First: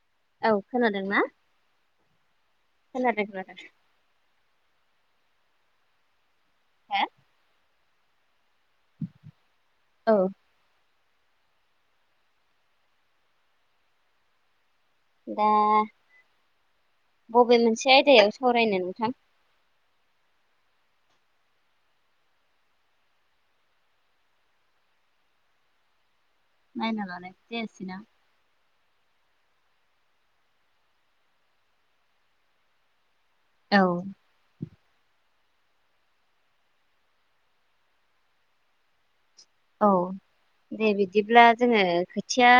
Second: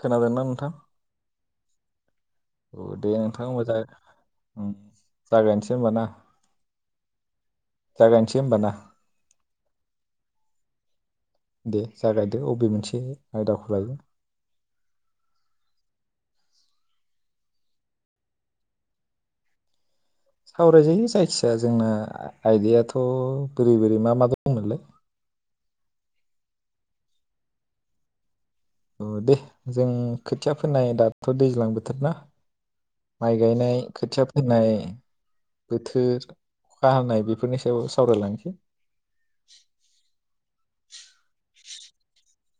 खोनादोंना औ नोंथां खोनादों ना। औ दे खोनादों नोंथां खोनादों मोजां ओम। जागायनोसै होमबा ना। हो जागायनोसै होनबा ना। औ। दे जागायदो अबे मोनसे आयदाखौ लायो। दा बबे मोनसे आयदायाव सावरायनो नोंथां। सावरायजायो जायखिया जोंना आयदायाथ' बोरै बोरै मा मा दंमोनलाय नायना लानायबो जायासैना। औ दे जों खोथिया फोनाय दाथ' दैज्लां बोथोर ना। माइ गायनाय औ खोथिया फोनाय बोथोर अखा हानाय बेफोरनि सायाव सावरायलांनोसै औ दे बिदिब्ला जोङो खोथिया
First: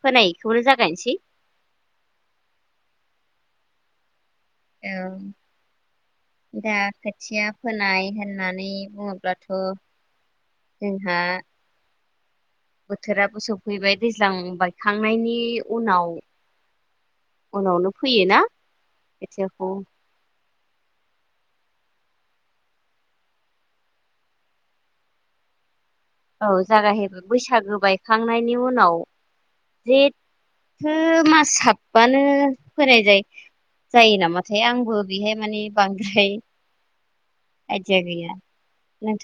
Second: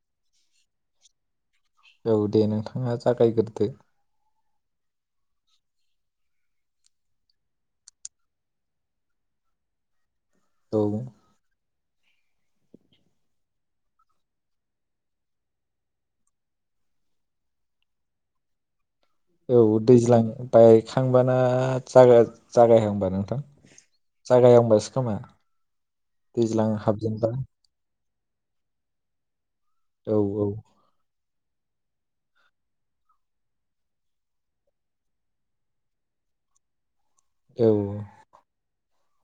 फोनायखौनो जागायनोसै औ दे नोंथाङा जागायग्रोदो। औ दा खोथिया फोनाय होननानै बुङोब्लाथ'। औ जोंहा बोथोराबो सौफैबाय दैज्लां बायखांनायनि उनाव उनावनो फैयोना औ खोथियाखौ दैज्लां। बायखांबाना जागा जागायहांबा नोंथां जागायहांबासो खोमा औ दैज्लां जागायहैबाय हाबजेनबा बैसागो बाय थांनायनि उनाव। औ औ जेथो मास। साबानो होनाय जायो जायो नामाथाय आंबो बेहाय माने बांद्राय औ आइदिया गैया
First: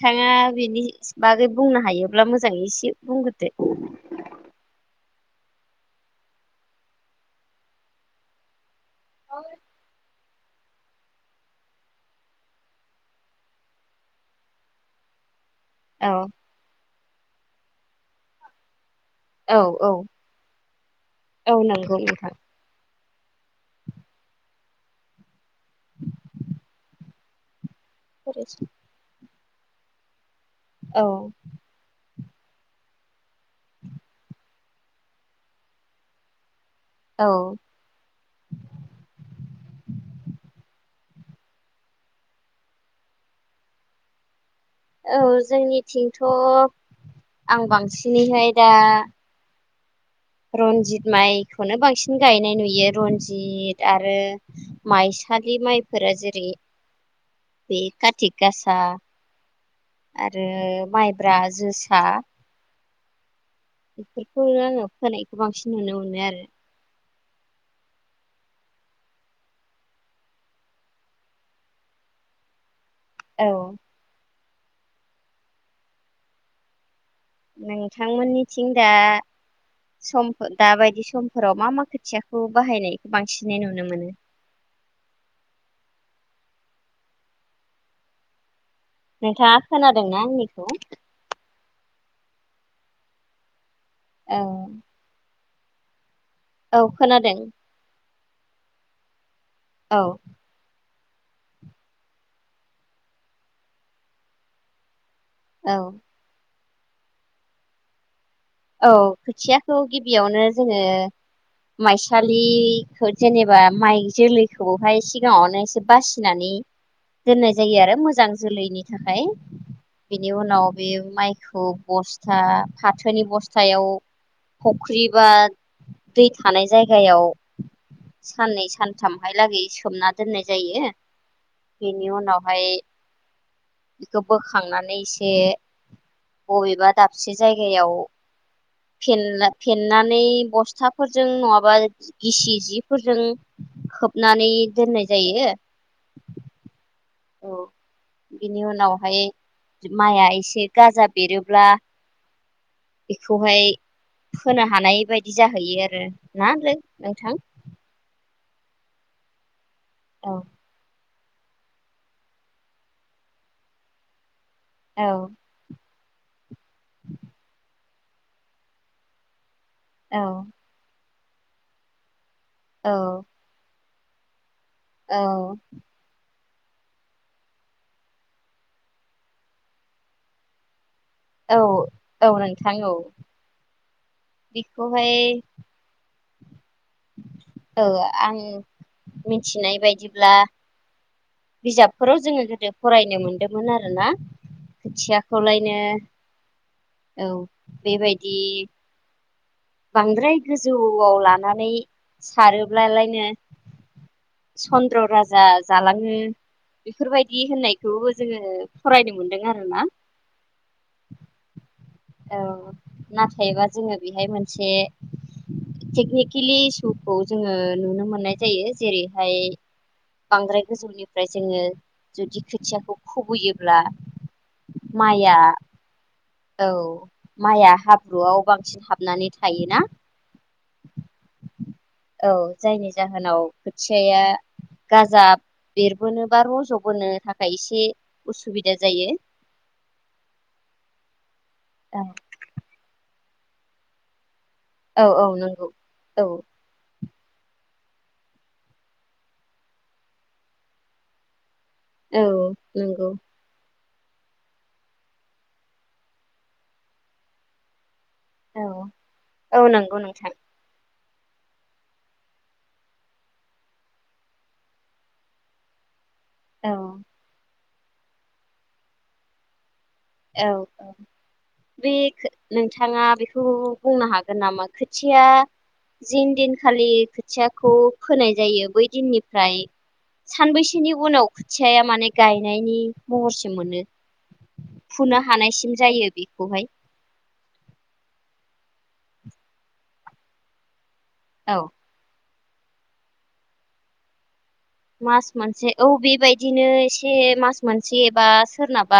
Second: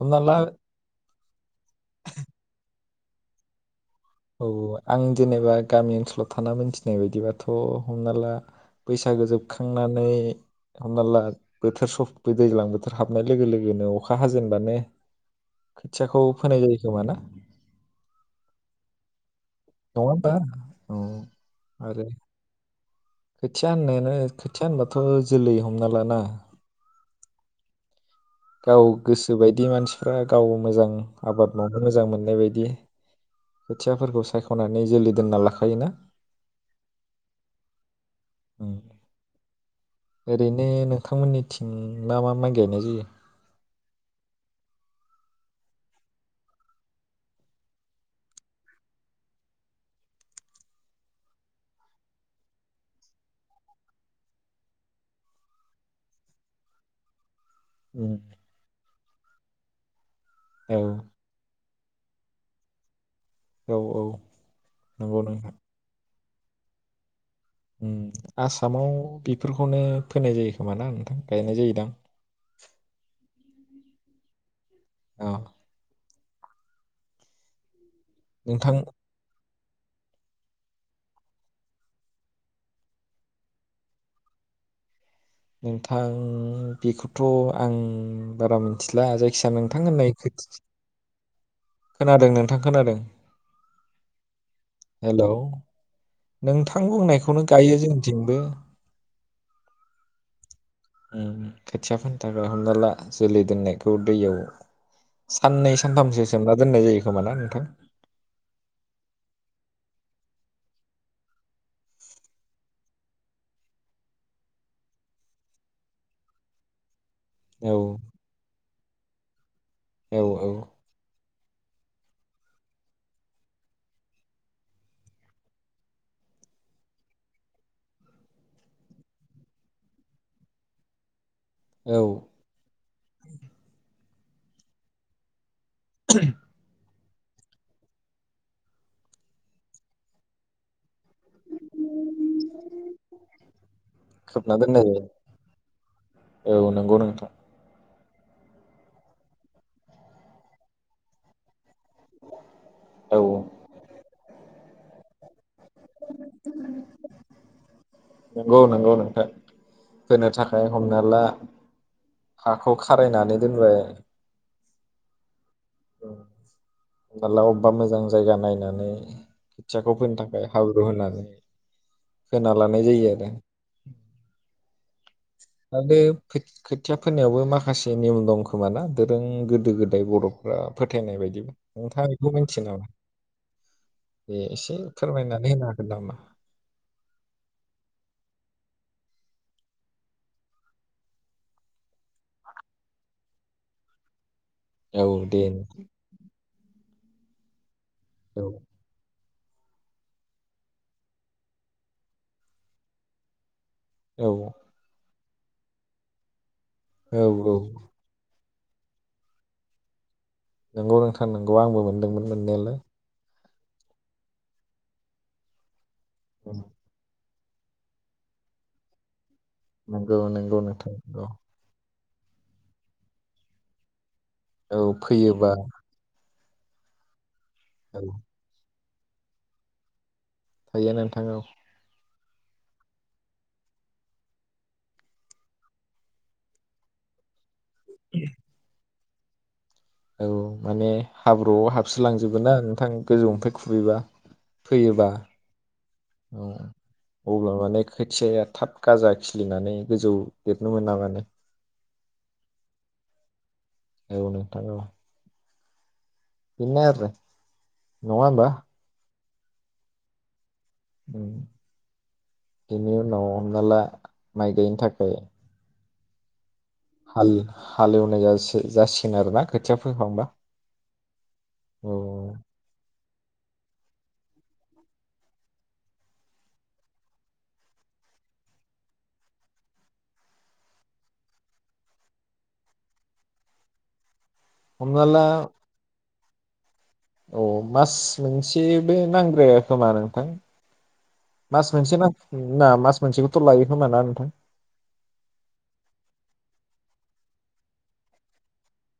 हमना ला बिनि [unintelligible] बुंनो हायोब्ला मोजाङै एसे बुंग्रोदो। औ आं जेनेबा गामि ओनसोलाव थाना मोनथिनाय बायदिबाथ' हमना ला बैसागो जोबखांनानै हमना ला बोथोर सफै दैज्लां बोथोर हाबनाय लोगो लोगोनो अखा हाजेनबानो औ खोथियाखौ फोनाय जायो खोमा ना? औ औ नङा होमबा औ औ नंगौ आरो नोंथां। खोथिया होननायानो खोथिया होनबाथ' जोलै हमना लाना । गाव गोसो गोसोबायदि मानसिफ्रा गाव मोजां औ आबाद मावनो मोजां मोननाय नाय बायदि खोथियाफोरखौ सायख'नानै जोलै दोनना लाखायोना। औ। ओरैनो नोंथांमोननिथिं मा मा माइ गायनाय जायो? औ जोंनिथिंथ' आं बांसिनैहाय दा रनजित माइखौनो बांसिन गायनाय नुयो रनजित आरो माइसालि माइफोरा जेरै बे उम, खाथि गासा आरो औ माइब्रा जोस सा औ औ बेफोरखौ आङो नंगौ फोनायखौ नोंथां बांसिन नुनो मोनो आरो। उम आसामाव बेफोरखौनो फोनाय जायो खोमा ना नोंथां गायनाय जायोदां। औ। अ। [unintelligible] नोंथांमोननिथिं नोंथां दा समफोर दाबायदि समफोराव मा मा खोथियाखौ बाहायनायखौ बांसिनै नुनो मोनो? नोंथां बेखौथ' आं बारा मोन नोंथाङा खोनादोंना आंनिखौ? खोनादों नोंथां खोनादों। औ हेल'‌। नोंथां औ खोनादों बुंनायखौनो गायो जोंथिंबो। औ उम खोथिया थाखाय हमना ला जोलै दोननायखौ दैयाव साननै औ सानथामसो सोमना दोननाय जायो खोमा ना नोंथां? औ खोथियाखौ गिबियावनो जोङो माइसालिखौ जेनेबा माइ जोलैखौहाय सिगाङावनो एसे बासिनानै दोननाय औ जायो आरो मोजां जोलैनि थाखाय औ बिदिनि उनाव औ बे माइ खौ बस्था फाथोनि बस थायाव फख्रि बा दै थानाय जायगायाव साननै सानथामहाय लागै सोमना दोननाय जायो। बेनि औ उनावहाय बेखौ बोखांनानै एसे बबेबा दाब से जायगायाव फेन फेननानै बस्था फोरजों नङाबा गिसि सिफोरजों खोबनानै दोननाय जायो। जायो औ नंगौ नोंथां औ बिनि उनावहाय माइआ एसे गाजा बेरोब्ला औ बेखौहाय होनोनो हानाय बायदि जाहैयो आरो नालै नोंथां? नंगौ नंगौ नोंथां। फोनो औ थाखाय हमना ला हाखौ खारायनानै दोनबाय। औ ओ फाला अबेबा मोजां जायगा नायनानै खोथियाखौ औ फोनो थाखाय हाब्रु होनानै खोना लानाय औ जायो आरो। औ खोथ-खोथिया फोरनायावबो माखासे नियम दं खोमाना? दोरों गोदो गोदाय बर'फ्रा फोथायनाय बायदि औ नोंथाङा औ बेखौ मिथियो नोंथां नामा औ बेे एसे बेखौहाय फोरमायनानै होनो हागोन नामा? औ आं मिथिनाय बायदिब्ला बिजाबफोराव जोङो गोदो फरायनो मोनदोंमोन आरोना औ दे खोथियाखौलायनो औ बेबायदि औ बांद्राय गोजौआव लानानै सारोब्लालायनो औ चन्द्र'रा जा जालाङो औ बेफोरबायदि औ होननायखौबो जोङो फरायनो मोनदों आरो ना नंगौ नोंथां नंगौ आंबो मोन दोंमोन मोननायालाय थायबा जोङो बेहाय मोनसे टेक्निखिलि इसुखौ जोङो नुनो मोननाय जायो जेरैहाय नंगौ नंगौ बांद्राय नोंथां नंगौ गोजौनिफ्राय जोङो जुदि खोथियाखौ खुबैयोब्ला औ माइआ फैयोबा औ माइया औ हाब्रुआव बांसिन हाब नानै थाय ना थायो नोंथां औ औ जायनि जाहोनाव खोथियाया गाजा बेरबोनो बा रज'बोनो थाखाय खायसे उसुबिदा जायो औ माने हाब्रुआव हाबसो औ लांजोबोना नोंथां गोजौनिफाय खुबैबा औ फैयोबा औ नंगौ औ अब्ला माने खोथियाया थाब गाजा खिलिनानै गोजौ देरनो मोना माने औ नंगौ औ नोंथां औ बिनो आरो नङा होमबा औ औ नंगौ नोंथां बेनि उनाव हमनाला माइ गायनो थाखाय औ हाल हालेवनाय जा-जासिगोन आरोना खोथिया फोखांबा औ औ बे औ नोंथाङा बे थ' बुंनो हागोन नामा खोथिया जिन दिनखालि खोथियाखौ फोनाय जायो बै दिननिफ्राय सानबैसेनि उनाव खोथियाया माने गायनायनि महरसिम मोनो हमना फुनो हानायसिम जायो बे खौहाय अ मास मोनसेबो नांद्राया खोमा नोंथां औ मास मोनसे मा ना मास मोनसेखौथ' लायो खोमाना नोंथां मास मोनसे औ बेबायदिनो एसे मास मोनसेबा सोरनाबा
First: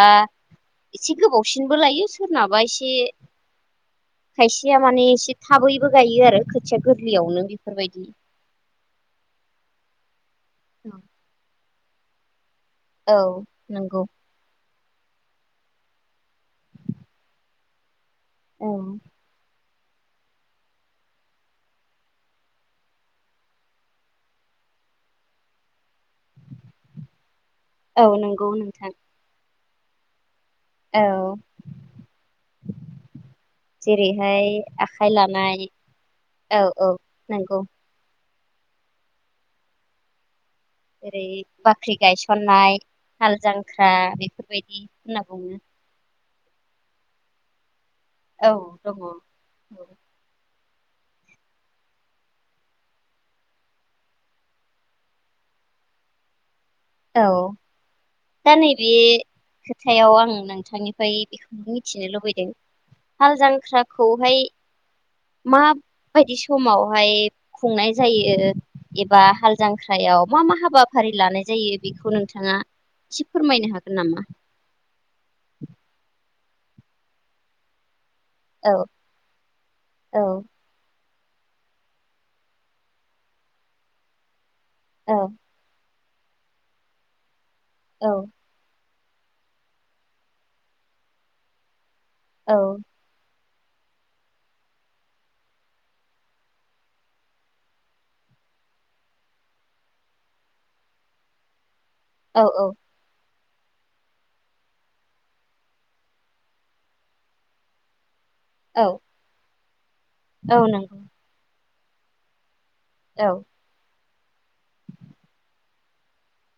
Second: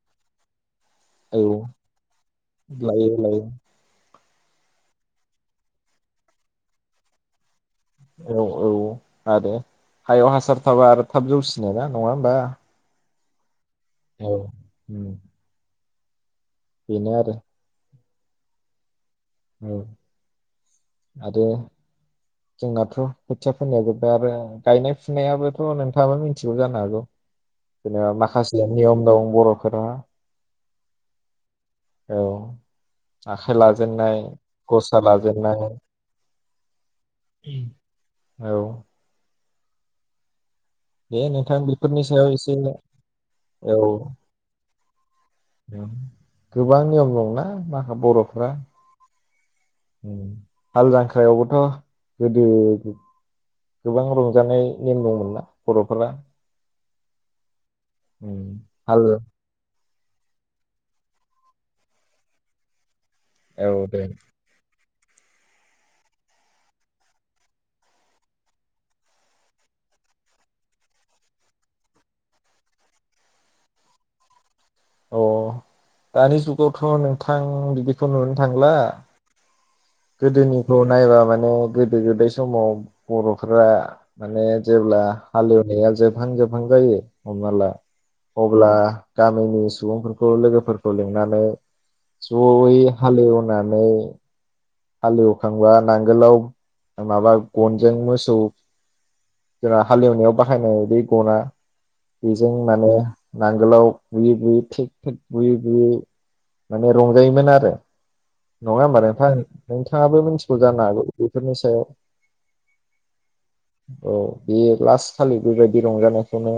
एसे औ गोबावसिनबो लायो सोरनाबा एसे लायो लायो खायसेया माने एसे थाबैबो गायो आरो खोथिया गोरलैयावनो बेफोरबायदि औ औ आरो हायाव हास सार थाबा आरो थाब जौसि नों ना नङा होमबा औ नोंगौ औ उम बिनो आरो औ औ आरो जोंनाथ' खोथिया फोनाया जोबबा आरो गायनाय फुनायाबोथ' नों थांआबो मिथिगौ जानो हागौ औ जेनेबा नंगौ माखासे नोंथां नियम दं बर [unintelligible] औ औ आखाइ लाजेननाय जेरैहाय गसा आखाइ लानाय लाजेननाय औ औ नंगौ औ दे ओेरै नोंथां बाख्रि बेफोरनि सायाव एसे गायसननाय हाल औ जांख्रा बेफोरबायदि। होनना बुङो गोबां नियम दंना मा बर'फ्रा औ दङ औ हाल जांख्रायावबोथ' गोदो गोबां रंजानाय नेम दंमोनना बर'फोरा औ उम, दा नैबे हाल खोथायाव आं नोंथांनिफ्राय बेखौ मिथिनो लुबैदों हाल औ दे जांख्राखौहाय माबायदि समावहाय खुंनाय जायो एबा हाल जांख्रायाव मा मा हाबाफारि लानाय जायो बेखौ नोंथाङा थिग फोरमायनो हागोन नामा अ दानि जुग थ' नोंथां बिदि नुनो थांला औ औ गोदोनिखौ नायबा माने गोदो गोदाय समाव बर'फोरा माने जेब्ला औ हालेवनाया जे जोबहां -जोबहां जायो। हमना ला औ अब्ला गामिनि सुबुंफोरखौ लोगोफोरखौ लिंनानै औ जयै हालेव [unintelligible] हालेवखांबा नांगोलाव माबा गनजों मोसौ जोंहा हालेवनायाव बाहायनाय बे गना औ बेजों माने नांगोलाव बुयै- बुयै थिग थि बुयै -बुयै माने रंजायोमोन आरो। नङा औ होनबा नोंथां। बिथाङाबो मिथिगौ औ जानो नंगौ हागौ बेफोरनि सायाव। औ। औ बे लास खालि बेबायदि रंजानायखौनो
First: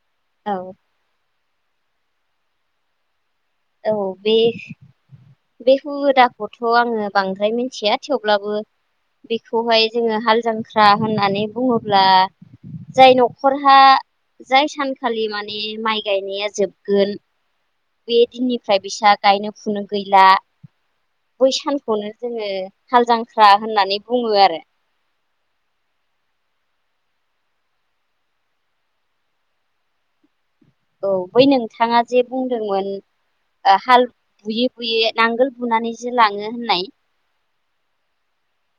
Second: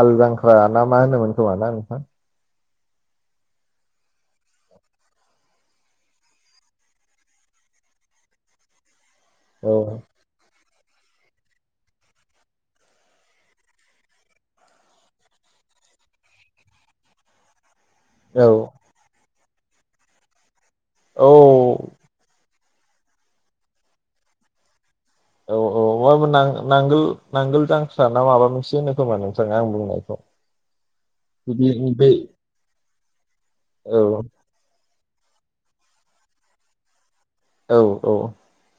हाल जांख्रा औ ना मा होनोमोन? [unintelligible] ना नोंथां। औ बे- बे हुदाखौथ' आङो बांद्राय मिथिया थेवब्लाबो औ बेखौहाय जोङो हाल [unintelligible] [unintelligible] होननानै बुङोब्ला जाय न'खरहा जाय सानखालि माने माइ गायनाया जोबगोन बे औ दिननिफ्राय [unintelligible] गायनो फुनो गैला औ बै सानखौनो जोङो हाल जांख्रा होननानै बुङो आरो। औ औ नांगोल- नांगोल जांख्रा ना माबा मोनसे होनो खोमा नोंथाङा आं बुंनायखौ। औ बै बिदि नोंथाङा बे जे बुंदोंमोन हाल औ बुयै बुयै नांगोल बुनानैसो लाङो होननाय औ औ।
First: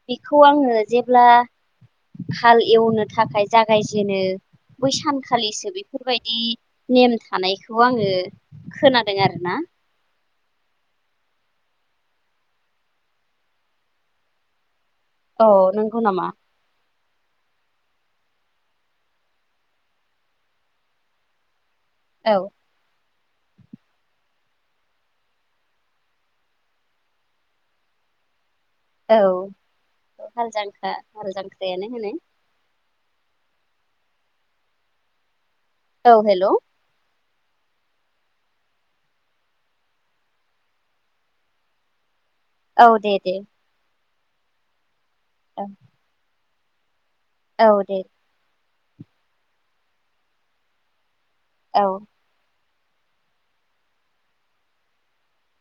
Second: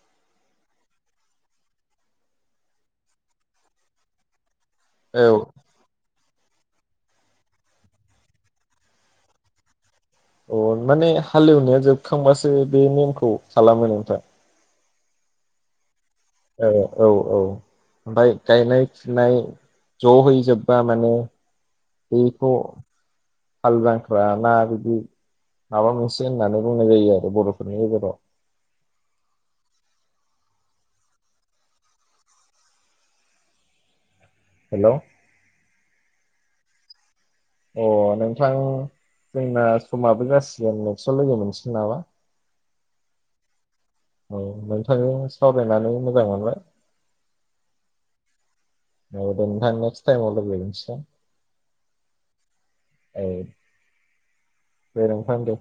बेखौ आङो जेब्ला हाल एवनो थाखाय जागायजेनो बै औ सानखालिसो बेफोरबायदि [unintelligible] नेम थानायखौ आङो खोनादों आरो ना। अ माने हालेवनाया जोबखांबासो बे नेमखौ खालामो नोंथां। औ [unintelligible] [unintelligible] नामा? औ औ ओमफाय गायनाय फुनाय ज' हैजोबबा माने औ बेखौ हाल जांख्रा ना बिदि माबा मोनसे होननानै बुंनाय जायो आरो बर'फोरनि गेजेराव। औ हाल जांख्रा हाल जांख्रायानो होनो। हेलौ औ हेलौ अ नोंथां जोंना समाबो जासिगोन नेक्साव लोगो मोनसिगोन नामा? औ दे दे औ नों थांजों औ सावरायनानै मोजां मोनबाय। औ दे औ दे नोंथां नेक्स टाइमाव लोगो गोनसिगोन। औ ए गोरों फानो दे